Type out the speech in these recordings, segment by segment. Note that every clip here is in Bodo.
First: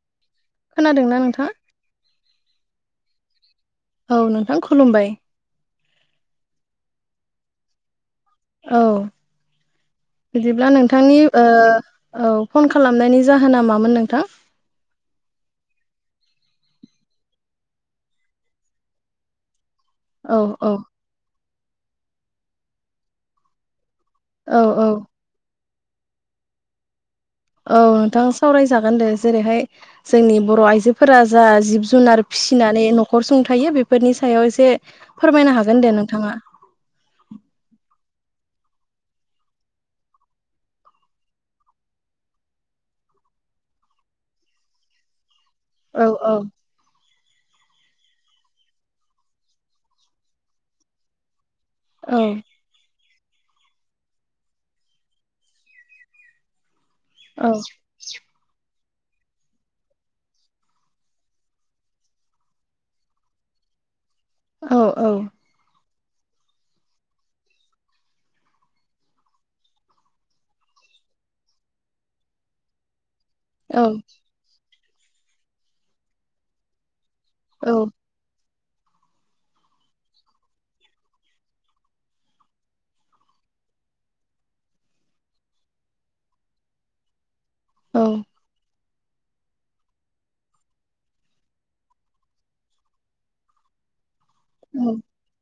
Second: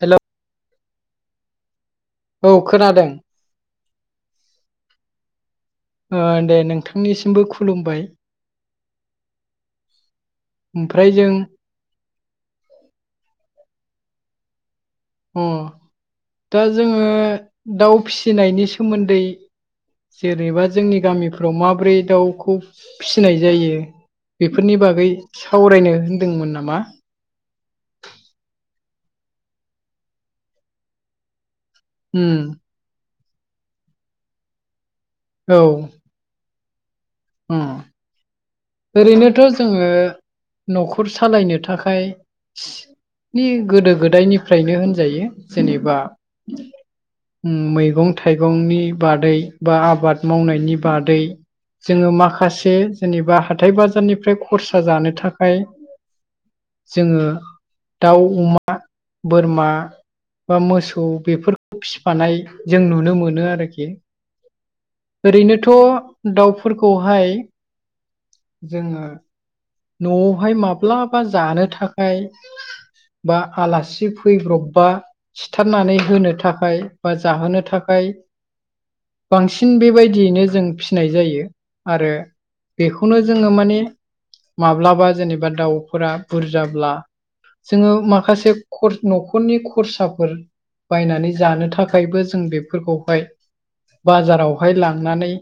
हेल' खोनादोंना नोंथाङा। औ खोनादों। औ नोंथां खुलुमबाय। दे नोंथांनिसिमबो खुलुमबाय। औ। बिदिब्ला ओमफ्राय नोंथांनि जों औ फन खालामनायनि जाहोना मा मोन नोंथां उम दा जोङो दाउ फिसिनायनि सोमोन्दै औ जेनेबा औ जोंनि गामिफ्राव माब्रै दाउखौ फिसिनाय जायो औ बेफोरनि औ बागै सावरायनो होनदोंमोन नामा औ नोंथां सावरायजागोन दे जेरैहाय जोंनि बर' आइजोफोरा जा जिब जुनार उम फिसिनानै न'खर सुंथायो बेफोरनि सायाव एसे फोरमायनो औ हागोन दे नोंथाङा ओरैनोथ' जोङो न'खर सालायनो थाखाय नि गोदो गोदायनिफ्रायनो होनजायो जेनेबा औ औ मैगं थाइगंनि बादै बा आबाद मावनायनि बादै जोङो औ माखासे जेनेबा ह हाथथाय बाजारनिफ्राय खरसा जानो थाखाय जोङो औ दाउ अमा बोरमा बा मोसौ बेफोरखौ फिसिफानाय जों नुनो मोनो आरोखि औ ओरैनोथ' दाउफोरखौहाय जोङो न'आवहाय माब्लाबा जानो थाखाय बा औ आलासि फैब्रबबा सिथारनानै होनो थाखाय बा जाहोनो थाखाय बांसिन बेबायदियैनो जों फिनाय जायो आरो बेखौनो जोङो माने माब्लाबा जेनेबा दाउफोरा बुरजाब्ला जोङो औ माखासे न'खरनि खरसाफोर बायनानै जानो थाखायबो जों बेफोरखौहाय बाजारावहाय औ लांनानै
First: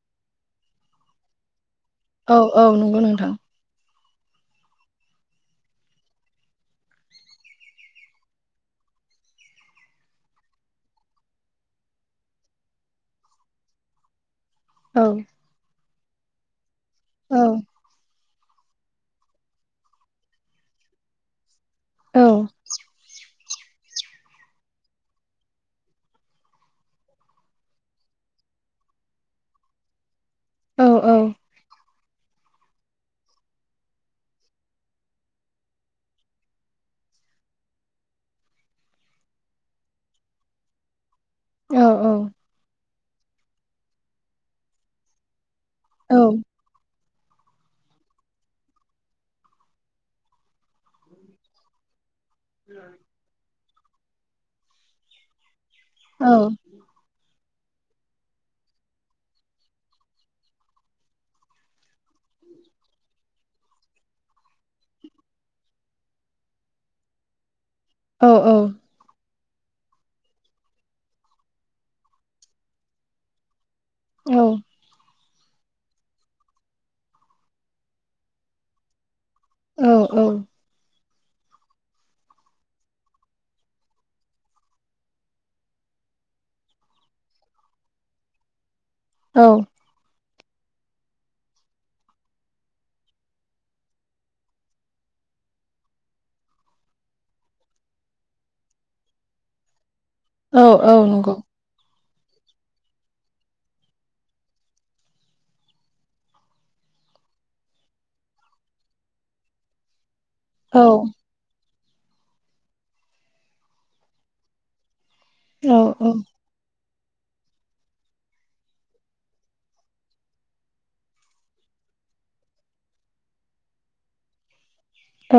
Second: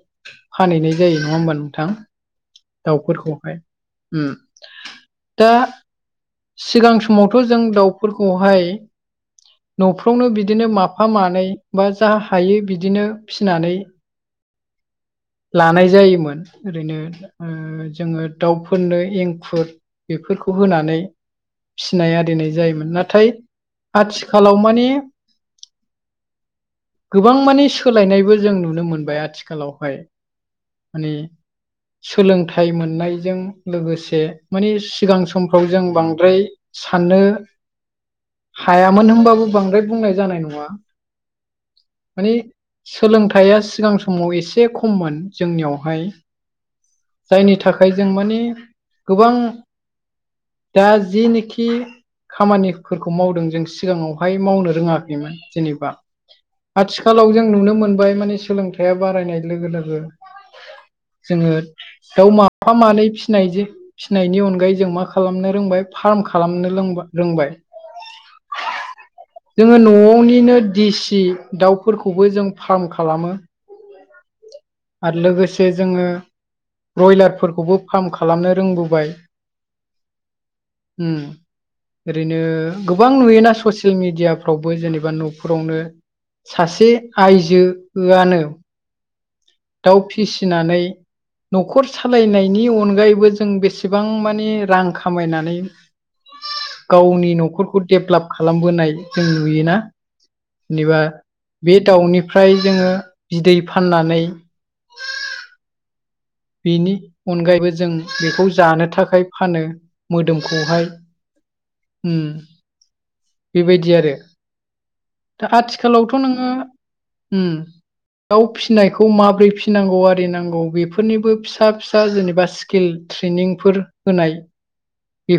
फानहैनाय जायो नङा होमबा थां औ औ नंगौ नोंथां दाउफोरखौहाय दा सिगां समावथ' जों दाउफोरखौहाय न'फ्रावनो बिदिनो माफा मानै बा जा हायो बिदिनो फिनानै औ लानाय जायोमोन ओरैनो औ ओ जोङो दाउफोरनो एंखुर बेफोरखौ होनानै फिनाय आरिनाय जायोमोन नाथाय आथिखालाव माने गोबां मानि सोलायनायबो जों नुनो मोनबाय आथिखालावहाय औ माने सोलोंथाइ मोननायजों लोगोसे माने सिगां समफ्राव जों बांद्राय साननो हायामोन होनबाबो बांद्राय बुंनाय जानाय नङा। औ मानि सोलोंथायाइया सिगां समाव एसे खममोन जोंनियाव हाय जायनि थाखाय जों माने गोबां दा जिनोखि खामानिफोरखौ मावदों जों सिगाङावहाय मावनो रोङाखैमोन जेनेबा आथिखालाव जों नुनो मोनबाय माने सोलोंथाइया बारायनाय लोगो लोगो जोङो दाउ माफा मानै फिनाय फिनायनि अनगायै जों मा खालामनो रोंबाय फार्म खालामनो लों-रोंबाय। औ औ जोङो न'आवनिनो दिसि दाउफोरखौबो जों फार्म खालामो। औ आरो लोगोसे जोङो ब्रयलारफोरखौबो फार्म खालामनो रोंबोबाय औ औ हम ओरैनो गोबां नुयोना ससियेल मिडियाफ्रावबो जेनेबा न'फोरावनो सासे आइजोआनो औ दाउ फिसिनानै न'खर सालायनायनि अनगायैबो जों बेसेबां मानि रां खामायनानै गावनि न'खरखौ डेभलाप खालामबोनाय जों नुयोना। औ औ जेनेबा नंगौ बे दाउनिफ्राय जोङो बिदै फा फाननानै बेनि अनगायैबो जों बेखौ जानो थाखाय फानो औ मोदोमखौहाय उम बेबायदि आरो दा औ आथिखालावथ' नोङो उम दाउ फिसिनायखौ माबोरै फिसिनांगौ आरिनांगौ बे फोरनिबो फिसा फिसा जेनेबा स्किल ट्रेनिंफोर होनाय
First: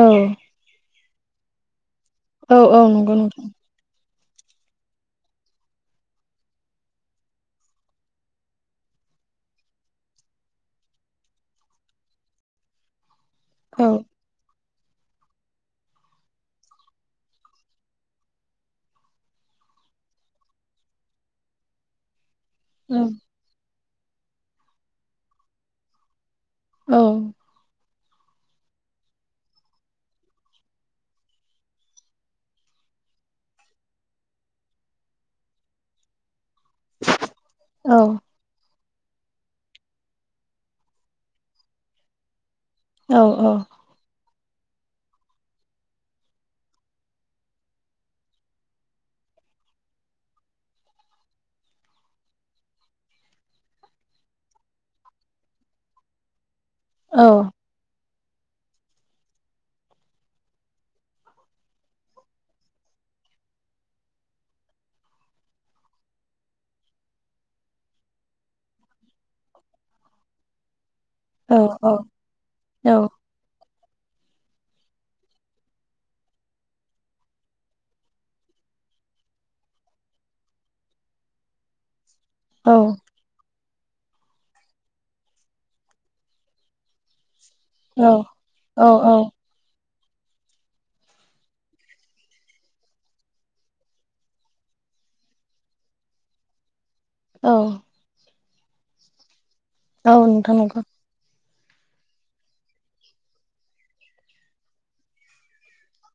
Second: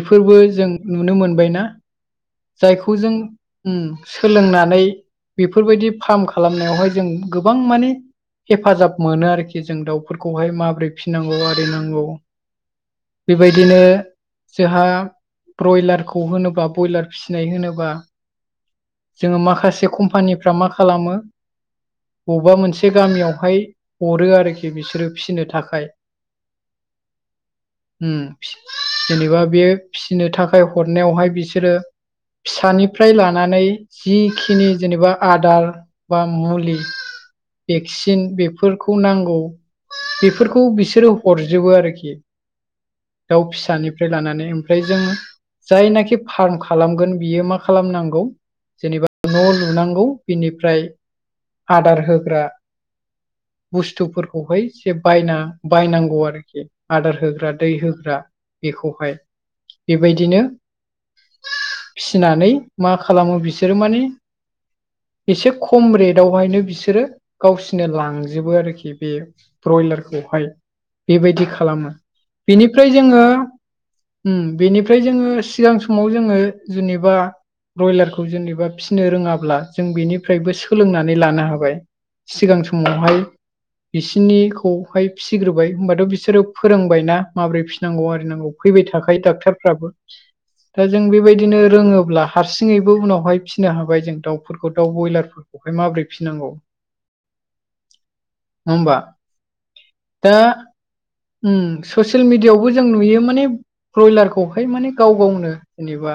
औ जों नुनो मोनबायना औ औ जायखौ जों नंगौ नोंथां उम सोलोंनानै बेफोर बायदि फार्म खालामनायावहाय जों गोबां माने हेफाजाब मोनो आरोखि जों दाउफोर खौहाय माबोरै फिसिनांगौ आरिनांगौ बेबायदिनो औ जोहा ब्रयलारखौ होनोबा ब्रयलार फिसिनाय होनोबा जोङो माखासे कम्पानिफ्रा मा खालामो बबेबा मोनसे औ गामियावहाय हरो आरोखि बिसोरो फिनो थाखाय औ उम जेनेबा बे फिसिनो थाखाय हरनायावहाय बिसोरो फिसानिफ्राय लानानै जिखिनि जेनेबा आदार बा मु औ भेक्सिन बेफोरखौ नांगौ बेफोरखौ बिसोरो हरजोबो आरोखि औ दाउ औ फिसानिफ्राय लानानै ओमफ्राय जोंङो जायनाखि फार्म खालामगोन बियो मा खालामनांगौ जेनेबा न' लुनांगौ बिनिफ्राय आदार होग्रा बुस्थुफोरखौहाय एसे बायना बायनांगौ आरोखि आदार होग्रा दै होग्रा बेखौहाय बेबायदिनो फिनानै मा खालामो बिसोरो माने एसे खम रेटवहायनो बिसोरो गावसोरनो लांजोबो आरोखि बे ब्रयलारखौहाय बेबायदि औ खालामो बेनिफ्राय जोङो बेनिफ्राय जोङो सिगां समाव जोङो जेनेबा ब्रयलारखौ जेनेबा फिसिनो रोङाब्ला जों बेनिफ्रायबो सोलोंनानै लानो हाबाय सिगां औ समावहाय बिसिनि खौहाय फिसिग्रोबाय होमबाथ' बिसोरो फोरोंबायना माबोरै फिसिनांगौ आरिनांगौ औ फैबाय थाखायो डक्टारफ्राबो दा जों बेबायदिनो रोङोब्ला हारसिङैबो उनावहाय फिसिनो हाबाय जों दाउफोरखौ दाउ बयलारफोरखौहाय ओमफ्राय माबोरै फिनांगौ औ नङा होमबा ओ दा नोंथां नंगौ ससियेल मिडियआवबो जों नुयो माने ब्रयलारखौहाय माने गाव गावनो जेनेबा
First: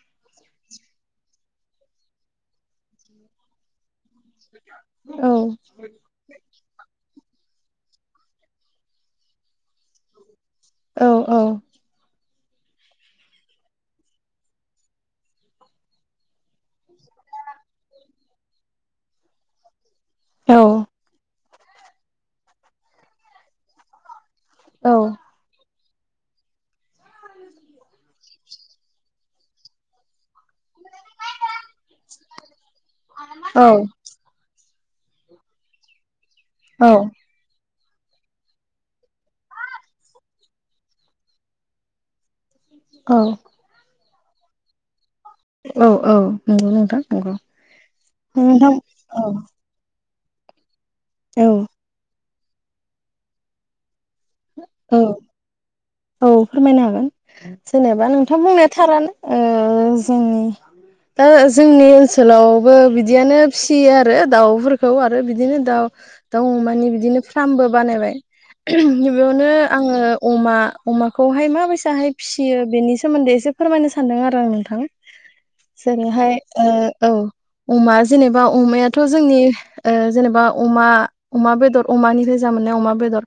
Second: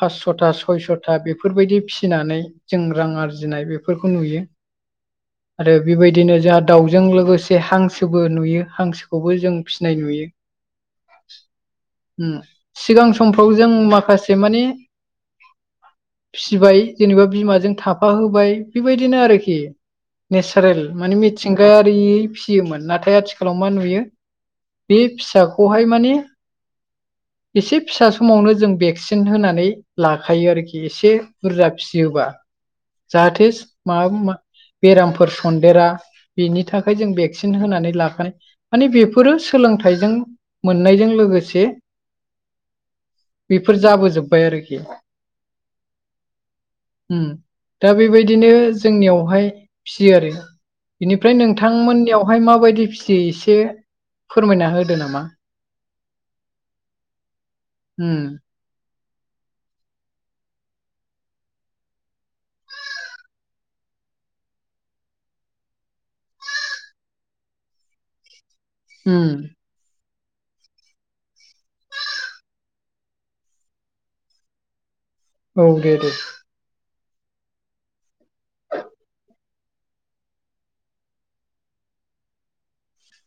पासस'था सयस'था बेफोरबायदि फिसिनानै जों रां आरजिनाय बे बेफोरखौ नुयो औ आरो बेबायदिनो जोंहा दाउजों लोगोसे जे हांसोबो नुयो हांसोखौबो जों फिसिनाय नुयो औ औ उ सिगां समफ्राव जों माखासे माने फिसिबाय जेनेबा बिमाजों थाफा होबाय बेबायदिनो आरोखि नेचारेल माने मिथिंगायारि फिसियोमोन नाथाय आथिखालाव मा नुयो बे फिसाखौहाय माने एसे फिसा समावनो जों भेक्सिन होनानै लाखायो आरोखि एसे बुरजा फिसियोबा जाहाथे औ म बेरामफोर सनदेरा बेनि थाखाय जों भेक्सिन होनानै लाखानाय माने बेफोरो सोलोंथाइजों मोननायजों लोगोसे औ बेफोर जाबोजोब्बाय आरोखि औ नंगौ नोंथां नंगौ दा बेबायदिनो नोंथां औ जोंनियावहाय फियो आरो बेनिफ्राय नोंथांमोननियावहाय माबायदि फिसियो एसे फोरमायना होदो औ नामा औ फोरमायनो हागोन जेनेबा उम नोंथां बुंनाय थालानो जोंनि दा जोंनि ओनसोलावबो बिदियानो फिसियो आरो दाउफोरखौ आरो बिदिनो दाउ दाउ अमानि बिदिनो फार्मबो बानायबाय उम बेयावनो आङो अमा अमाखौहाय माबायसाहाय फिसियो बेनि सोमोन्दै एसे फोरमायनो सानदों आरो आं नोंथां औ दे दे जेरोहाय औ अमा जेनेबा अमायाथ' जोंनि जेनेबा अमा अमा बेदर अमानिफ्राय जामोन नाय अमा बेदर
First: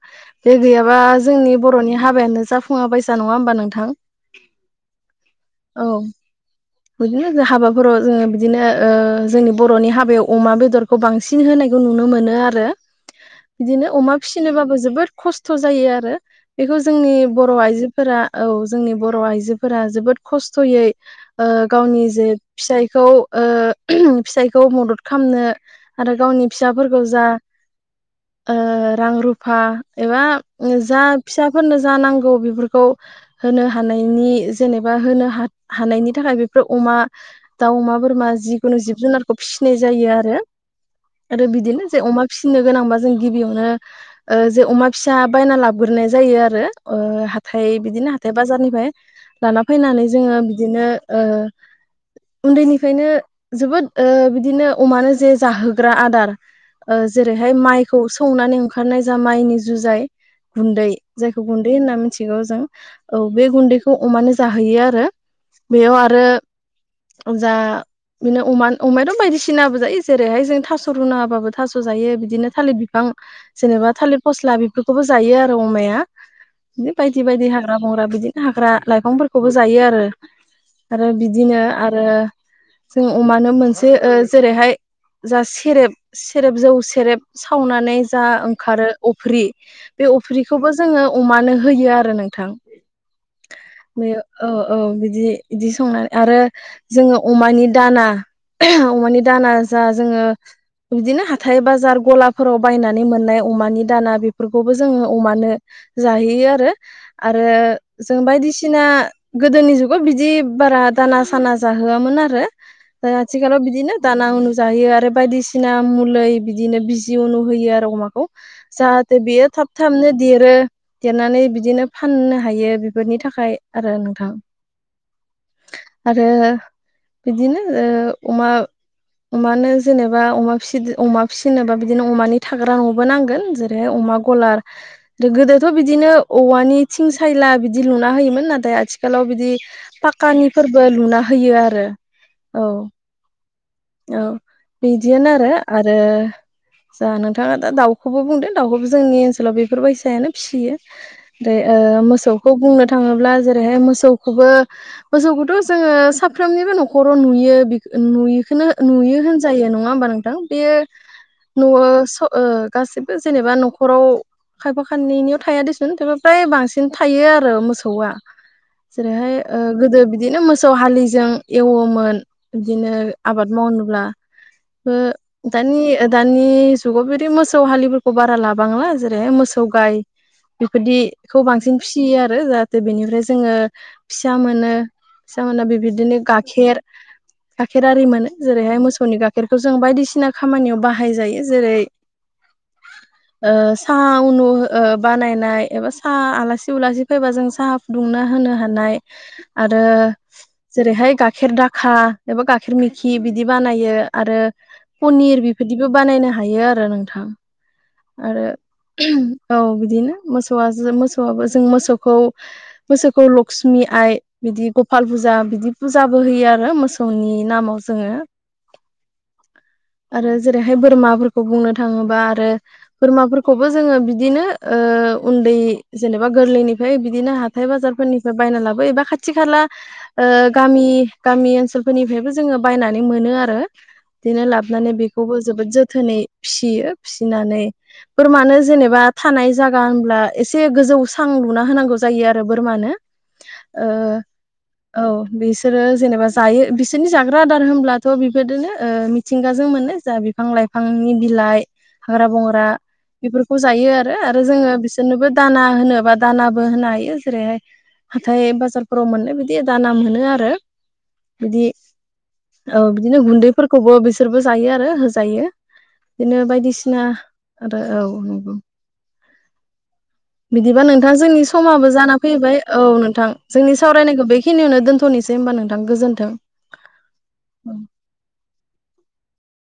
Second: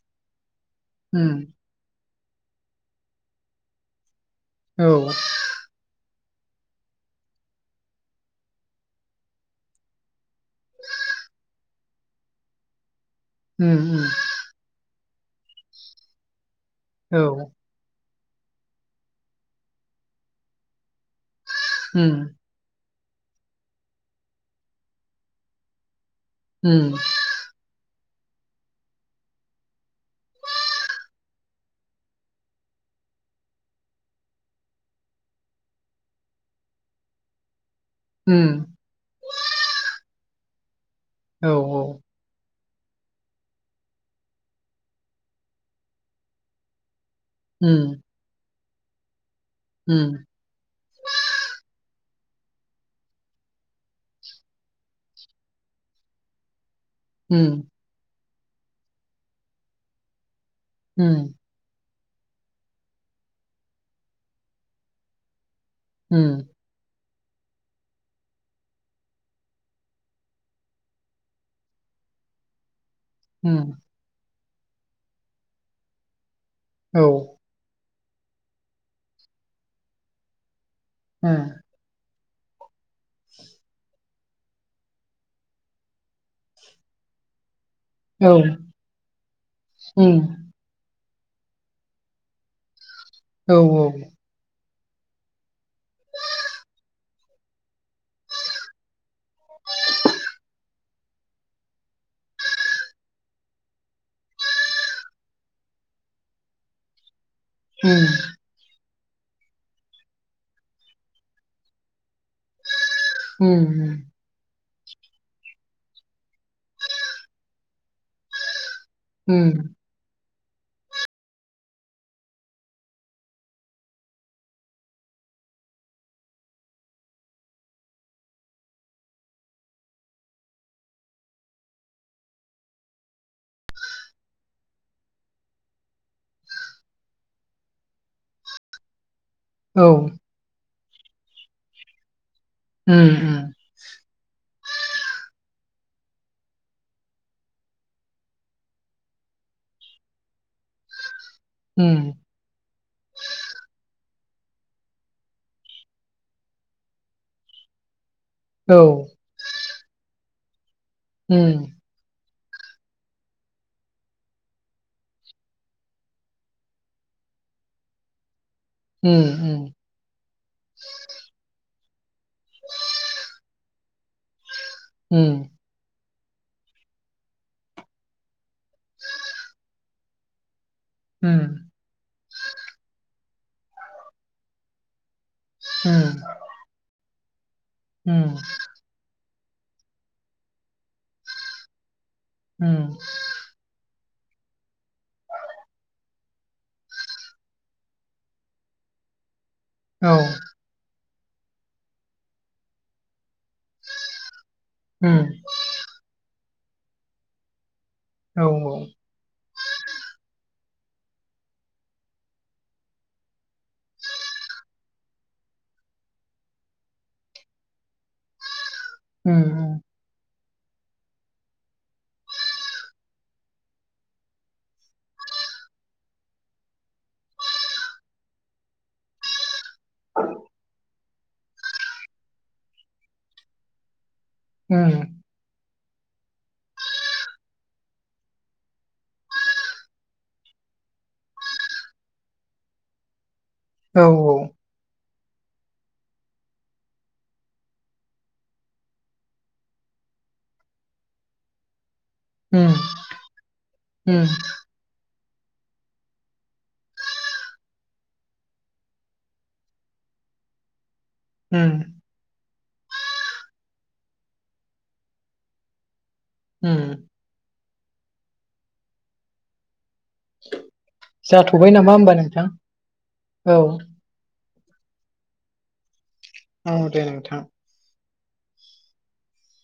बे गैयाबा उम जोंनि बर'नि हाबायानो जाफुङा बायसा नङा होमबा नोंथां औ बिदिनोों हाबाफोराव जोङो बिदिनो जोंनि बर'नि हाबायाव अमा बेदरखौ बांसिन होनायिर बेखौ नुनो मोनो आरो उम बिदिनो उम अमा फिसिनोबाबो जोबोद खस्थ' जायो आरो बेखौ जोंनि औ बर' आइजो फोर औ जोंनि बर' आइजोफोरा जोबोद खस्थ'यै गावनि उम जे फिसाय फिसायखौ मदद खालामनो आरो गावनि उम फिसाफोरखौ जा रां रुफा एबा जा फिसाफोरनो जा नांगौ बेफोरखौ होनो ह जेबा होन हानायनि नि थाखाय बेफोर अमा दाउ अमा बोरमा उम जिखुनु जिब जुनारखौ फिसिनाय जायो आरो आरो औ बिदिनो जों अमा फिसि नो गोनांबा जों गिबियावनो जे अमा फिसा बायना लाबग्रोनाय जायो आरो हाथाय उम बिदिनो हाथाय बाजारनिफ्राय लाना फैनानै उम जोङो बिदिनो ओ [inaudible] उन्दैनिफ्रायनो जोबोद बिदिनो अमानो जे जाहोग्रा आदार उम जेरैहाय माइखौ सौनानै ओंखारनाय जा माइनि जुजाय गुन्दै उम जायखौ गुन्दै होनना मिथिगौ जों औ बे गुन्दैखौ अमानो जाहैयो आरो बेयाव आरो उम जा बिदिनो अमान अमायाथ' बायदिसिनाबो जायो जेरैहाय जों थास' रुना होबाबो थास' जायो बिदिनो थालिर बि बिफां उम जेनेबा थालिर फस्ला बेफोरखौबो जायो आरो अमाया बि औ बायदि बायदि हाग्रा बंग्रा बिदिनो हाग्रा लाइफांफोरखौबो जायो आरो आरो उम बिदिनो आरो जों अमानो मोनसे जेरैहाय जा सेरेब सेरेब जौ सेरेब खावनानै जा औ उम ओंखारो अफ्रि बे अफ्रिखौबो जोङो अमानो होयो आरो नोंथां औ उम औ उम औ उम बे औ-औ बिदि बिदि संनानै आरो जोङो अमानि दाना अमानि दाना जा जोङो बिदिनो हाथाय बाजार गलाफोराव बायनानै मोननाय अमानि दाना बेफोरखौबो जोङो अमानो जाहैयो आरो आरो जों बायदिसिना गोदोनि जुगाव बिदि बारा दाना साना जाहोआमोन आरो आथिखालाव बिदिनो दाना उनु जायो आरो बायदिसिना मुलि बिदिनो बिजि उनु होयो आरो अमाखौ जाहाथे बियो थाब थाबनो देरो देरनानै बिदिनो फाननो हायो बेफोरनि थाखाय आरो नोंथां। [inaudible] आरो बिदिनो ओ अमा अमानो जेनेबा अमा फि अमा फिसिनोबा बिदिनो अमानि थाग्रा न'बो नांगोन जेरैहाय अमा गलार गोदोथ' बिदिनो औवानि थिं सायला बिदि लुना होयोमोन नाथाय आथिखाल आथिखालाव बिदि पाकानिफोरबो लुना होयो आरो। औ औ बिदियानो आरो आरो जा नोंथाङा दा दाउखौबो बुंदों दाउखौबो जोंनि ओनसोलाव बेफोरबायसायानो फिसियो। जे उम ओ मोसौखौ बुंनो थाङोब्ला जेरैहाय मोसौखौबो मोसौखौथ' जोङो साफ्रोमनिबो न'खराव नुयो नुयिखोनो नुयो होनजायो नङ नङा होमबा नोंथां बेयो न' गासिबो जेनेबा न'खराव खायफा खाननैनियाव थाया दसन एफा फ्राय बांसिन थायो आरो मोसौआ। जेरैहाय ओ गोदो बिदिनो मोसौ हालिजों एवोमोन ओ बिदिनो आबाद मावनोब्ला ओ दानि दानि जुगाव बिदि मोसौ हालिफोरखौ बारा लाबांला जेरै मोसौ गाय बेफोरदिखौ बांसिन फिसियो आरो जाहाथे बेनिफ्राय जोङो फिसा मोनो। बिथांमोना बेबायदिनो गाइखेर गाइखेर आरि मोनो जेरैहाय मोसौनि गा गाइखेरखौ जों बायदिसिना खामानियाव बाहाय जायो जेरै उम‌ [inaudible] ओ साहा उनु ओ बानायनाय एबा साहा आलासि उलासि फैबा जों साहा फुदुंना होनो हानाय। आरो औ उम औ जेरैहाय गा गाइखेर दाखा एबा गाइखेर मिखि बिदि बानायो आरो उम पनिर औ बेबायदिबो बानायनो हायो आरो नोंथां। आरो औ बिदिनो मोसौ मोसौ मोसौआबो जों मोसौखौ मोसौखौ लक्ष्मि आइ बिदि गपाल फुजा बिदि फुजाबो होयो आरो मोसौनि नामाव जोङो। ओम ओम आरो जेरैहाय बोरमाफोरखौ बुंनो थाङोबा आरो बोरमाफोरखौबो जोङो बिदिनो ओ उन्दै जेनेबा गोरलैनिफ्राय बिदिनो हाथाय बाजारफोरनिफ्राय बायना लाबो एबा खाथि खाथि खाला ओ गामि गामि ओनसोलफोरनिफ्रायबो जोङो बायनानै मोनो। आरो बिदिनो लाबनानै बेखौबो जोबोद जो थोनै फिसियो फिसिनानै बोरमानो जेनेबा थानाय जायगा होनब्ला एसे जौ स्रां लुना होनांगौ जायो आरो बोरमानो। ओ औ औ औ बिसोरो जेनेबा जायो बिसोरनि जाग्रा आदार होनब्लाथ' बेबायदिनो ओ मिथिंगाजों मोनो। जा बिफां लाइफांनि बिलाइ हाग्रा बंग्रा उम बेफोरखौ जायो आरो उम आरो जोङो बिसोरनोबो दाना होनोबा दानाबो होनो हायो जेरैहाय हाथाय बाजार फ्राव मोननाय बिदि दाना मोनो आरो बिदि उम औ बिदिनो गुन्दैफोरखौबो बिसोरबो जायो आरो होजायो। बिदिनो उम बायदिसिना आरो औ बिदिबा नोंथां जोंनि जाथ'बाय समाबो नामा होमबा जाना नोंथां फैबाय औ नोंथां औ जोंनि सावरायनायखौ बेखिनि खिनियाव दोनथनोसै होनबा नोंथां गोजोन औ दे नोंथां। [inaudible]